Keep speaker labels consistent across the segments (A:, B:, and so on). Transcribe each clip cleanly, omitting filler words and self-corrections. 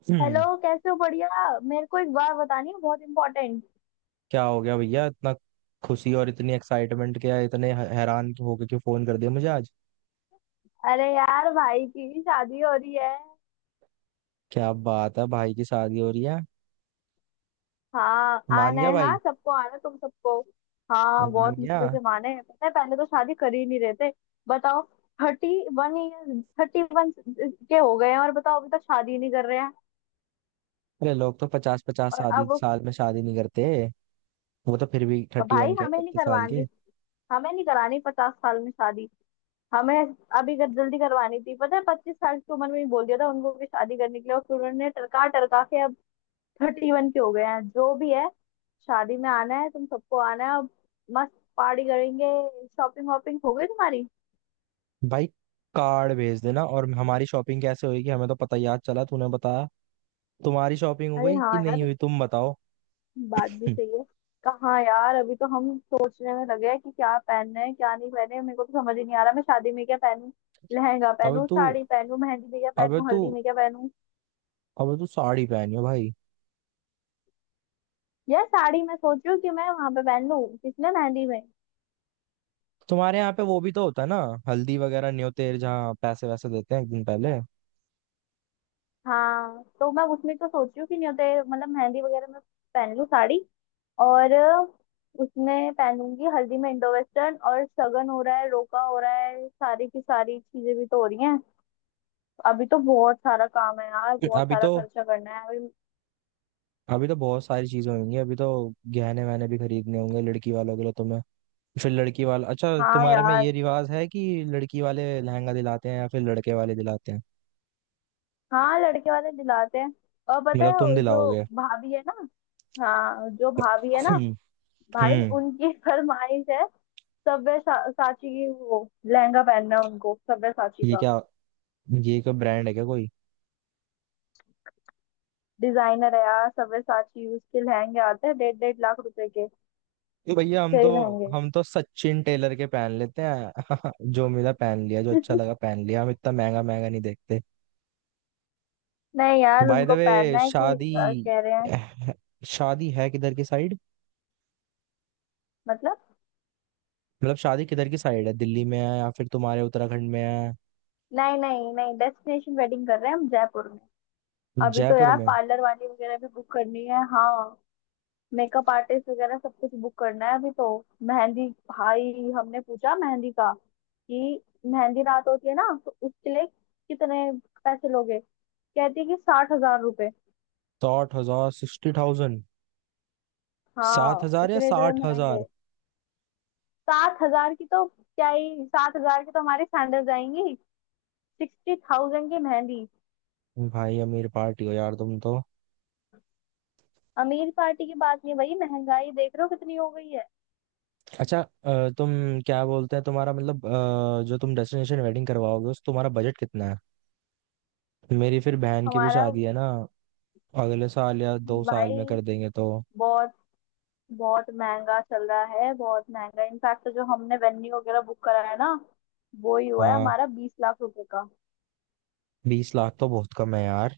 A: Hello.
B: हम्म,
A: कैसे हो? बढ़िया। मेरे को एक बात बतानी है, बहुत इम्पोर्टेंट।
B: क्या हो गया भैया? इतना खुशी और इतनी एक्साइटमेंट, क्या इतने हैरान होके क्यों फोन कर दिया मुझे आज?
A: अरे यार, भाई की भी शादी हो रही है।
B: क्या बात है, भाई की शादी हो रही है।
A: हाँ,
B: मान
A: आना
B: गया
A: है।
B: भाई।
A: हाँ, सबको आना, तुम सबको। हाँ,
B: मान
A: बहुत
B: गया।
A: मुश्किल से माने हैं, पता है पहले तो शादी कर ही नहीं रहे थे। बताओ। थर्टी थर्टी वन के हो गए हैं और बताओ अभी तक शादी नहीं कर रहे हैं।
B: अरे लोग तो पचास पचास
A: और
B: शादी
A: अब।
B: साल में शादी नहीं करते। वो तो फिर भी थर्टी
A: भाई,
B: वन के,
A: हमें नहीं
B: 31 साल के।
A: करवानी। हमें नहीं करानी 50 साल में शादी। हमें जल्दी करवानी थी, पता है 25 साल की उम्र में ही बोल दिया था उनको कि शादी करने के लिए, और फिर उन्होंने टरका टरका के 31 के हो गए हैं, जो भी है। शादी में आना है, तुम सबको आना है। और मस्त पार्टी करेंगे। शॉपिंग वॉपिंग हो गई तुम्हारी?
B: भाई, कार्ड भेज देना। और हमारी शॉपिंग कैसे होगी? हमें तो पता, याद चला तूने बताया। तुम्हारी शॉपिंग हो
A: अरे
B: गई
A: हाँ
B: कि नहीं
A: यार,
B: हुई, तुम बताओ।
A: बात भी
B: हम्म,
A: सही है। कहाँ यार, अभी तो हम सोचने में लगे हैं कि क्या पहनना है, क्या नहीं पहने। मेरे को तो समझ ही नहीं आ रहा, मैं शादी में क्या पहनूं। लहंगा
B: अबे
A: पहनूं,
B: तू
A: साड़ी पहनूं, मेहंदी में क्या
B: अबे
A: पहनूं,
B: तू
A: हल्दी में क्या पहनूं।
B: अबे तू साड़ी पहनियो भाई।
A: यार साड़ी मैं सोच रही हूँ कि मैं वहां पे पहन लूँ, किसने मेहंदी में।
B: तुम्हारे यहाँ पे वो भी तो होता है ना, हल्दी वगैरह न्योतेर, जहाँ पैसे वैसे देते हैं एक दिन पहले।
A: हाँ, तो मैं उसमें तो सोच रही हूँ कि नहीं होते मतलब मेहंदी वगैरह में। पहन लूँ साड़ी। और उसमें पहनूंगी हल्दी में इंडो वेस्टर्न, और सगन हो रहा है, रोका हो रहा है, सारी की सारी चीजें भी तो हो रही हैं। अभी तो बहुत सारा काम है यार, बहुत
B: अभी
A: सारा
B: तो
A: खर्चा करना है अभी।
B: अभी तो बहुत सारी चीजें होंगी। अभी तो गहने वहने भी खरीदने होंगे लड़की वालों के लिए तुम्हें। फिर लड़की वाला, अच्छा
A: हाँ
B: तुम्हारे में ये
A: यार।
B: रिवाज है कि लड़की वाले लहंगा दिलाते हैं या फिर लड़के वाले दिलाते हैं?
A: हाँ, लड़के वाले दिलाते हैं। और पता
B: मतलब
A: है,
B: तुम
A: वो जो
B: दिलाओगे?
A: भाभी है ना। हाँ, जो भाभी है ना।
B: हम्म।
A: भाई,
B: हम्म,
A: उनकी फरमाइश है। सब्यसाची की वो लहंगा पहनना है उनको, सब्यसाची
B: ये
A: का।
B: क्या ये क्या ब्रांड है क्या कोई?
A: डिजाइनर है यार सव्यसाची, उसके लहंगे आते हैं डेढ़ डेढ़ लाख रुपए के।
B: तो भैया हम
A: उससे
B: तो
A: भी महंगे।
B: हम तो सचिन टेलर के पहन लेते हैं। जो मिला पहन लिया, जो अच्छा लगा पहन लिया, हम इतना महंगा महंगा नहीं देखते।
A: नहीं यार,
B: बाय द
A: उनको
B: वे,
A: पहनना है कि
B: शादी
A: कह रहे हैं।
B: शादी है किधर की साइड?
A: मतलब।
B: मतलब शादी किधर की साइड है, दिल्ली में है या फिर तुम्हारे उत्तराखंड में है?
A: नहीं नहीं नहीं, डेस्टिनेशन वेडिंग कर रहे हैं हम जयपुर में। अभी तो
B: जयपुर
A: यार
B: में?
A: पार्लर वाली वगैरह भी बुक करनी है, हाँ। मेकअप आर्टिस्ट वगैरह सब कुछ बुक करना है अभी तो। मेहंदी, भाई हमने पूछा मेहंदी का कि मेहंदी रात होती है ना, तो उसके लिए कितने पैसे लोगे? कहती है कि 60 हजार रुपए।
B: 60 हजार? 60,000? सात
A: हाँ,
B: हजार या
A: इतने इतने
B: साठ
A: महंगे।
B: हजार
A: 7 हजार की तो क्या ही, 7 हजार की तो हमारी सैंडल जाएंगी। 60,000 की मेहंदी।
B: भाई अमीर पार्टी हो यार तुम तो।
A: अमीर पार्टी की बात नहीं भाई, महंगाई देख रहे हो कितनी हो गई है।
B: अच्छा, तुम क्या बोलते हैं तुम्हारा, मतलब जो तुम डेस्टिनेशन वेडिंग करवाओगे उस तुम्हारा बजट कितना है? मेरी फिर बहन की भी
A: हमारा।
B: शादी है ना, अगले साल या 2 साल
A: भाई।
B: में कर देंगे तो।
A: बहुत बहुत महंगा चल रहा है, बहुत महंगा। इनफैक्ट जो हमने वेन्यू वगैरह बुक करा है ना, वो ही हुआ है
B: हाँ।
A: हमारा 20 लाख रुपए का।
B: 20 लाख तो बहुत कम है यार।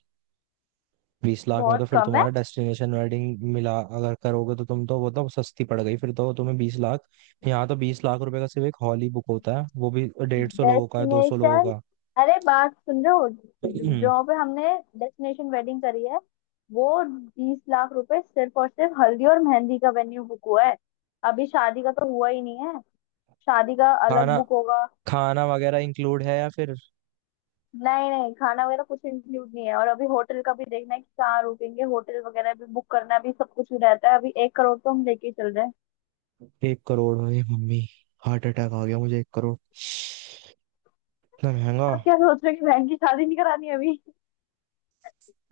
B: 20 लाख में
A: बहुत
B: तो फिर
A: कम है।
B: तुम्हारा डेस्टिनेशन वेडिंग मिला, अगर करोगे तो तुम तो, वो तो सस्ती पड़ गई फिर तो तुम्हें 20 लाख। यहाँ तो 20 लाख रुपए का सिर्फ एक हॉल ही बुक होता है, वो भी 150 लोगों का, 200 लोगों
A: डेस्टिनेशन।
B: का।
A: अरे बात सुन रहे हो, जहाँ पे हमने डेस्टिनेशन वेडिंग करी है, वो 20 लाख रुपए सिर्फ और सिर्फ हल्दी और मेहंदी का वेन्यू बुक हुआ है। अभी शादी का तो हुआ ही नहीं है। शादी का अलग
B: खाना
A: बुक होगा।
B: खाना वगैरह इंक्लूड है या फिर?
A: नहीं नहीं, खाना वगैरह कुछ इंक्लूड नहीं है। और अभी होटल का भी देखना है कि कहाँ रुकेंगे, होटल वगैरह भी बुक करना भी सब कुछ ही रहता है। अभी 1 करोड़ तो हम लेके ही चल रहे हैं।
B: 1 करोड़? है मम्मी, हार्ट अटैक आ गया मुझे। 1 करोड़? इतना महंगा?
A: अब क्या सोच रहे हो कि बहन की शादी नहीं करानी है अभी?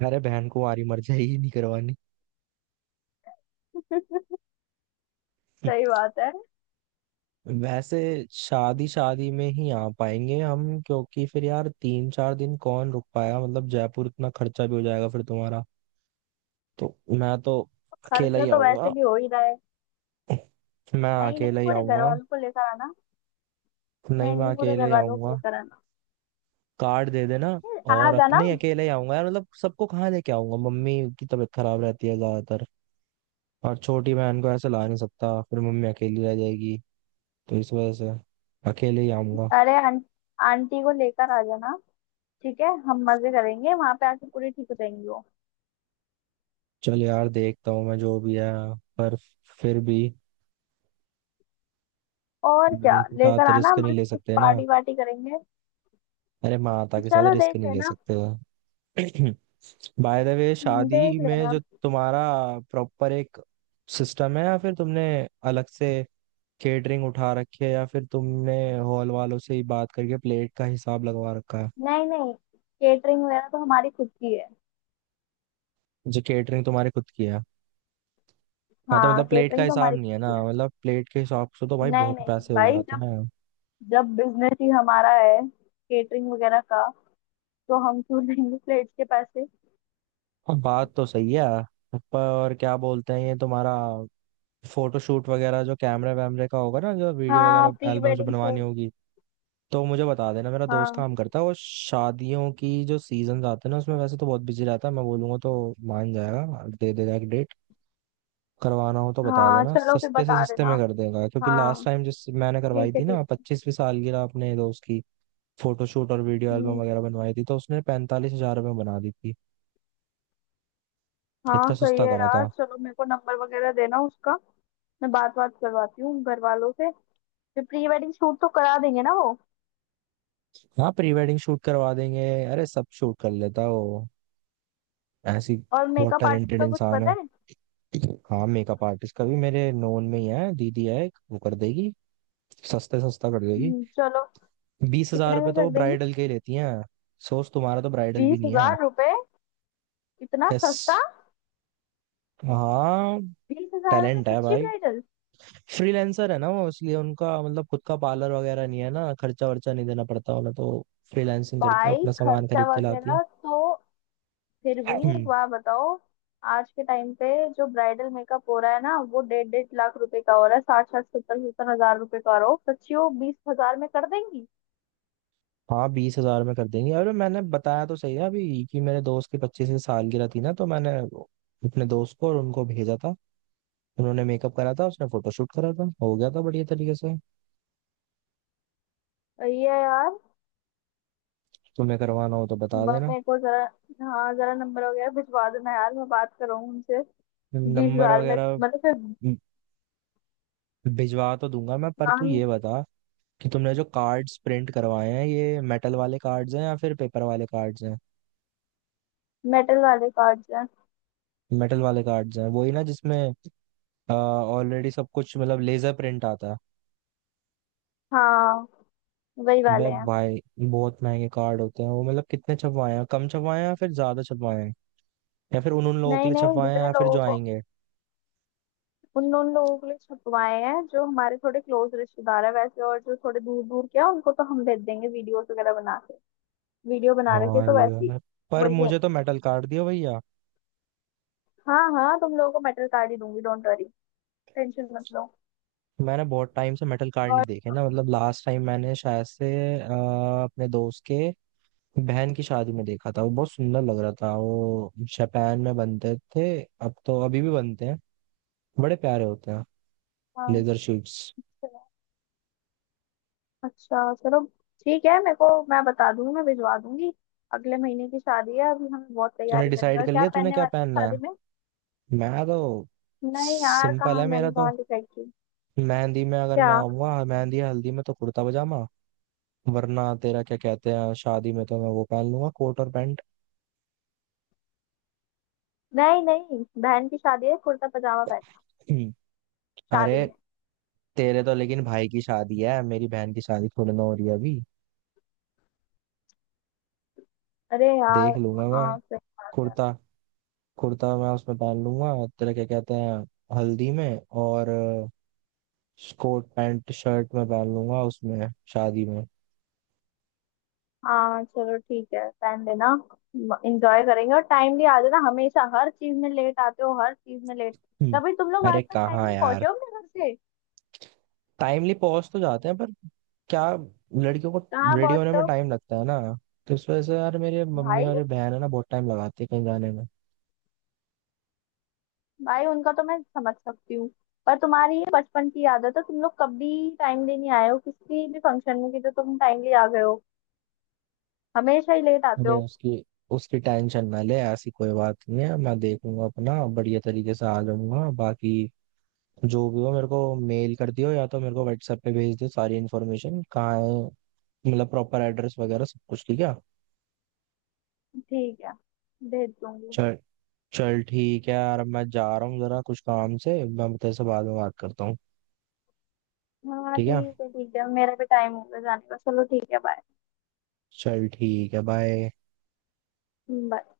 B: अरे बहन को मारी, मर जाएगी। नहीं करवानी।
A: सही बात है।
B: वैसे शादी शादी में ही आ पाएंगे हम क्योंकि फिर यार 3-4 दिन कौन रुक पाएगा, मतलब जयपुर, इतना खर्चा भी हो जाएगा फिर तुम्हारा। तो मैं तो अकेला
A: खर्चा
B: ही
A: तो वैसे
B: आऊंगा।
A: भी हो ही रहा है।
B: मैं
A: नहीं नहीं,
B: अकेला ही
A: पूरे घर
B: आऊंगा।
A: वालों को लेकर आना।
B: नहीं,
A: नहीं
B: मैं
A: नहीं, पूरे
B: अकेले
A: घर
B: ही
A: वालों को
B: आऊंगा।
A: लेकर आना।
B: कार्ड दे देना।
A: नहीं, आ
B: और
A: जाना।
B: नहीं, अकेले ही आऊंगा यार, मतलब सबको कहाँ लेके आऊंगा? मम्मी की तबीयत खराब रहती है ज्यादातर, और छोटी बहन को ऐसे ला नहीं सकता, फिर मम्मी अकेली रह जाएगी। तो इस वजह से अकेले ही आऊंगा।
A: अरे आंटी को लेकर आ जाना। ठीक है, हम मजे करेंगे वहां पे आके, पूरी ठीक हो जाएंगी वो।
B: चल यार, देखता हूँ मैं, जो भी है। पर फिर भी,
A: और क्या
B: मेरे के
A: लेकर
B: साथ
A: आना,
B: रिस्क नहीं ले
A: मस्त
B: सकते ना,
A: पार्टी वार्टी करेंगे।
B: अरे माता के साथ
A: चलो,
B: रिस्क
A: देख
B: नहीं ले
A: लेना।
B: सकते। बाय द वे, शादी
A: देख
B: में
A: लेना।
B: जो तुम्हारा प्रॉपर एक सिस्टम है, या फिर तुमने अलग से केटरिंग उठा रखी है, या फिर तुमने हॉल वालों से ही बात करके प्लेट का हिसाब लगवा रखा है?
A: नहीं नहीं, केटरिंग वगैरह तो हमारी खुद की है।
B: जो केटरिंग तुम्हारी खुद की है? हाँ तो
A: हाँ,
B: मतलब प्लेट का
A: केटरिंग तो
B: हिसाब
A: हमारी
B: नहीं
A: खुद
B: है ना,
A: की है।
B: मतलब प्लेट के हिसाब से तो भाई
A: नहीं
B: बहुत
A: नहीं
B: पैसे हो
A: भाई,
B: जाते
A: जब
B: हैं।
A: जब बिजनेस ही हमारा है केटरिंग वगैरह का, तो हम क्यों लेंगे प्लेट्स के पैसे।
B: हाँ, बात तो सही है। पर क्या बोलते हैं, ये तुम्हारा फोटोशूट वगैरह जो कैमरे वैमरे का होगा ना, जो वीडियो
A: हाँ,
B: वगैरह
A: प्री
B: एल्बम्स
A: वेडिंग
B: बनवानी
A: शूट।
B: होगी, तो मुझे बता देना। मेरा दोस्त
A: हाँ।
B: काम करता है वो, शादियों की जो सीजन आते हैं ना उसमें वैसे तो बहुत बिजी रहता है, मैं बोलूंगा तो मान जाएगा, दे देगा एक डेट। करवाना हो तो बता
A: हाँ
B: देना,
A: चलो, फिर
B: सस्ते से
A: बता
B: सस्ते
A: देना।
B: में कर देगा, क्योंकि
A: हाँ,
B: लास्ट टाइम जिस मैंने करवाई
A: ठीक है
B: थी ना
A: ठीक है।
B: 25वीं सालगिरह अपने दोस्त की, फोटोशूट और वीडियो एल्बम
A: हम्म।
B: वगैरह बनवाई थी तो उसने 45 हजार रुपये में बना दी थी।
A: हाँ
B: इतना
A: सही
B: सस्ता
A: है
B: करा
A: यार,
B: था।
A: चलो मेरे को नंबर वगैरह देना उसका। मैं बात बात करवाती हूँ घर वालों से। फिर प्री वेडिंग शूट तो करा देंगे ना वो।
B: हाँ प्री वेडिंग शूट करवा देंगे। अरे सब शूट कर लेता है वो, ऐसी,
A: और
B: बहुत
A: मेकअप आर्टिस्ट
B: टैलेंटेड
A: का कुछ
B: इंसान
A: पता
B: है।
A: है?
B: हाँ, मेकअप आर्टिस्ट का भी मेरे नोन में ही है। दीदी है एक, वो कर देगी। सस्ते सस्ता कर देगी।
A: चलो।
B: बीस हजार
A: कितने
B: रुपये
A: में
B: तो
A: कर
B: वो
A: देंगे?
B: ब्राइडल के ही लेती हैं। सोच, तुम्हारा तो ब्राइडल भी
A: बीस
B: नहीं है।
A: हजार रुपए इतना
B: यस।
A: सस्ता?
B: हाँ।
A: 20 हजार में
B: टैलेंट है
A: सच्ची
B: भाई।
A: ब्राइडल?
B: फ्रीलांसर है ना वो, इसलिए उनका मतलब खुद का पार्लर वगैरह नहीं है ना, खर्चा वर्चा नहीं देना पड़ता उन्हें तो। फ्रीलांसिंग करते हैं,
A: भाई
B: अपना सामान
A: खर्चा
B: खरीद के लाती है।
A: वगैरह तो फिर भी एक बार बताओ। आज के टाइम पे जो ब्राइडल मेकअप हो रहा है ना, वो डेढ़ डेढ़ लाख रुपए का हो रहा है, साठ साठ सत्तर सत्तर हजार रुपए का हो रहा हो, सच्ची वो 20 हजार में कर देंगी?
B: हाँ 20 हजार में कर देंगे। अरे मैंने बताया तो सही है अभी कि मेरे दोस्त की 25 सालगिरह थी ना, तो मैंने अपने दोस्त को और उनको भेजा था। उन्होंने मेकअप करा था, उसने फोटोशूट करा था, हो गया था बढ़िया तरीके से।
A: सही है यार।
B: तुम्हें करवाना हो तो बता देना।
A: मेरे को जरा, हाँ जरा नंबर वगैरह भिजवा देना यार, मैं बात करूँ उनसे। बीस
B: नंबर
A: हजार में
B: वगैरह
A: मतलब फिर।
B: भिजवा तो दूंगा मैं, पर तू
A: हाँ,
B: ये बता कि तुमने जो कार्ड्स प्रिंट करवाए हैं, ये मेटल वाले कार्ड्स हैं या फिर पेपर वाले कार्ड्स हैं?
A: मेटल वाले कार्ड हैं।
B: मेटल वाले कार्ड्स हैं वही ना, जिसमें ऑलरेडी सब कुछ मतलब लेजर प्रिंट आता है?
A: हाँ, वही
B: बे
A: वाले हैं।
B: भाई, बहुत महंगे कार्ड होते हैं वो। मतलब कितने छपवाए हैं, कम छपवाए हैं या फिर ज्यादा छपवाए हैं? या फिर उन उन लोगों के
A: नहीं
B: लिए
A: नहीं,
B: छपवाए हैं
A: जितने
B: या फिर
A: लोगों
B: जो
A: को,
B: आएंगे?
A: उन उन लोगों के लिए छपवाए हैं जो हमारे थोड़े क्लोज रिश्तेदार है वैसे, और जो थोड़े दूर दूर के हैं उनको तो हम भेज देंगे वीडियोस वगैरह बना के। वीडियो बना रखे तो
B: भाई
A: वैसे ही।
B: यार, पर
A: वही भेज
B: मुझे तो
A: देंगे।
B: मेटल कार्ड दिया भैया।
A: हाँ हाँ, तुम लोगों को मेटल कार्ड ही दूंगी, डोंट वरी। टेंशन मत लो।
B: मैंने बहुत टाइम से मेटल कार्ड नहीं
A: और
B: देखे ना, मतलब लास्ट टाइम मैंने शायद से अ, अपने दोस्त के बहन की शादी में देखा था। वो बहुत सुंदर लग रहा था, वो जापान में बनते थे। अब तो अभी भी बनते हैं, बड़े प्यारे होते हैं,
A: हाँ
B: लेदर शूट्स।
A: चलो। अच्छा चलो, ठीक है, मेरे को मैं बता दूंगी, मैं भिजवा दूंगी। अगले महीने की शादी है, अभी हमें बहुत
B: तूने
A: तैयारी करनी है।
B: डिसाइड
A: और
B: कर
A: क्या
B: लिया तूने
A: पहनने
B: क्या
A: वाला है
B: पहनना है?
A: शादी में?
B: मैं तो,
A: नहीं यार,
B: सिंपल
A: कहाँ
B: है मेरा
A: मैंने
B: तो।
A: कहाँ डिसाइड की।
B: मेहंदी में अगर मैं
A: क्या?
B: आऊंगा, मेहंदी या हल्दी में, तो कुर्ता पजामा। वरना तेरा क्या कहते हैं, शादी में तो मैं वो पहन लूंगा, कोट और पैंट।
A: नहीं नहीं, बहन की शादी है, कुर्ता पजामा पहनना शादी
B: अरे
A: में।
B: तेरे तो लेकिन भाई की शादी है, मेरी बहन की शादी थोड़ी ना हो रही है अभी।
A: अरे
B: देख
A: यार।
B: लूंगा मैं।
A: हाँ सही बात है।
B: कुर्ता कुर्ता मैं उसमें पहन लूंगा। तेरा क्या कहते हैं, हल्दी में। और कोट पैंट शर्ट में पहन लूंगा उसमें, शादी में।
A: हाँ चलो, ठीक है पहन लेना। एंजॉय करेंगे, और टाइमली आ जाना। हमेशा हर चीज में लेट आते हो, हर चीज में लेट।
B: हम्म,
A: कभी तुम लोग आज
B: अरे
A: तक
B: कहाँ
A: टाइमली
B: यार,
A: पहुंचे हो अपने घर से?
B: टाइमली पहुंच तो जाते हैं, पर क्या लड़कियों को
A: कहाँ
B: रेडी होने
A: पहुंचते
B: में
A: हो?
B: टाइम लगता है ना। तो इस वजह से यार मेरे मम्मी
A: भाई,
B: और ये बहन है ना, बहुत टाइम लगाती है कहीं जाने में।
A: भाई उनका तो मैं समझ सकती हूँ। पर तुम्हारी ये बचपन की आदत है, तुम लोग कभी टाइमली नहीं आए हो किसी भी फंक्शन में कि जो तुम टाइमली आ गए हो। हमेशा ही लेट आते
B: अरे
A: हो।
B: उसकी उसकी टेंशन ना ले, ऐसी कोई बात नहीं है। मैं देखूंगा अपना, बढ़िया तरीके से आ जाऊंगा। बाकी जो भी हो मेरे को मेल कर दियो या तो मेरे को व्हाट्सएप पे भेज दियो, सारी इन्फॉर्मेशन कहाँ है मतलब, प्रॉपर एड्रेस वगैरह, सब कुछ ठीक है।
A: ठीक है, भेज दूंगी।
B: चल, चल ठीक है यार, अब मैं जा रहा हूँ जरा कुछ काम से, मैं तेरे से बाद में बात करता हूँ।
A: हाँ
B: ठीक है,
A: ठीक है ठीक है, मेरा भी टाइम हो गया जाने का। चलो ठीक है, बाय।
B: चल ठीक है, बाय।
A: बाय।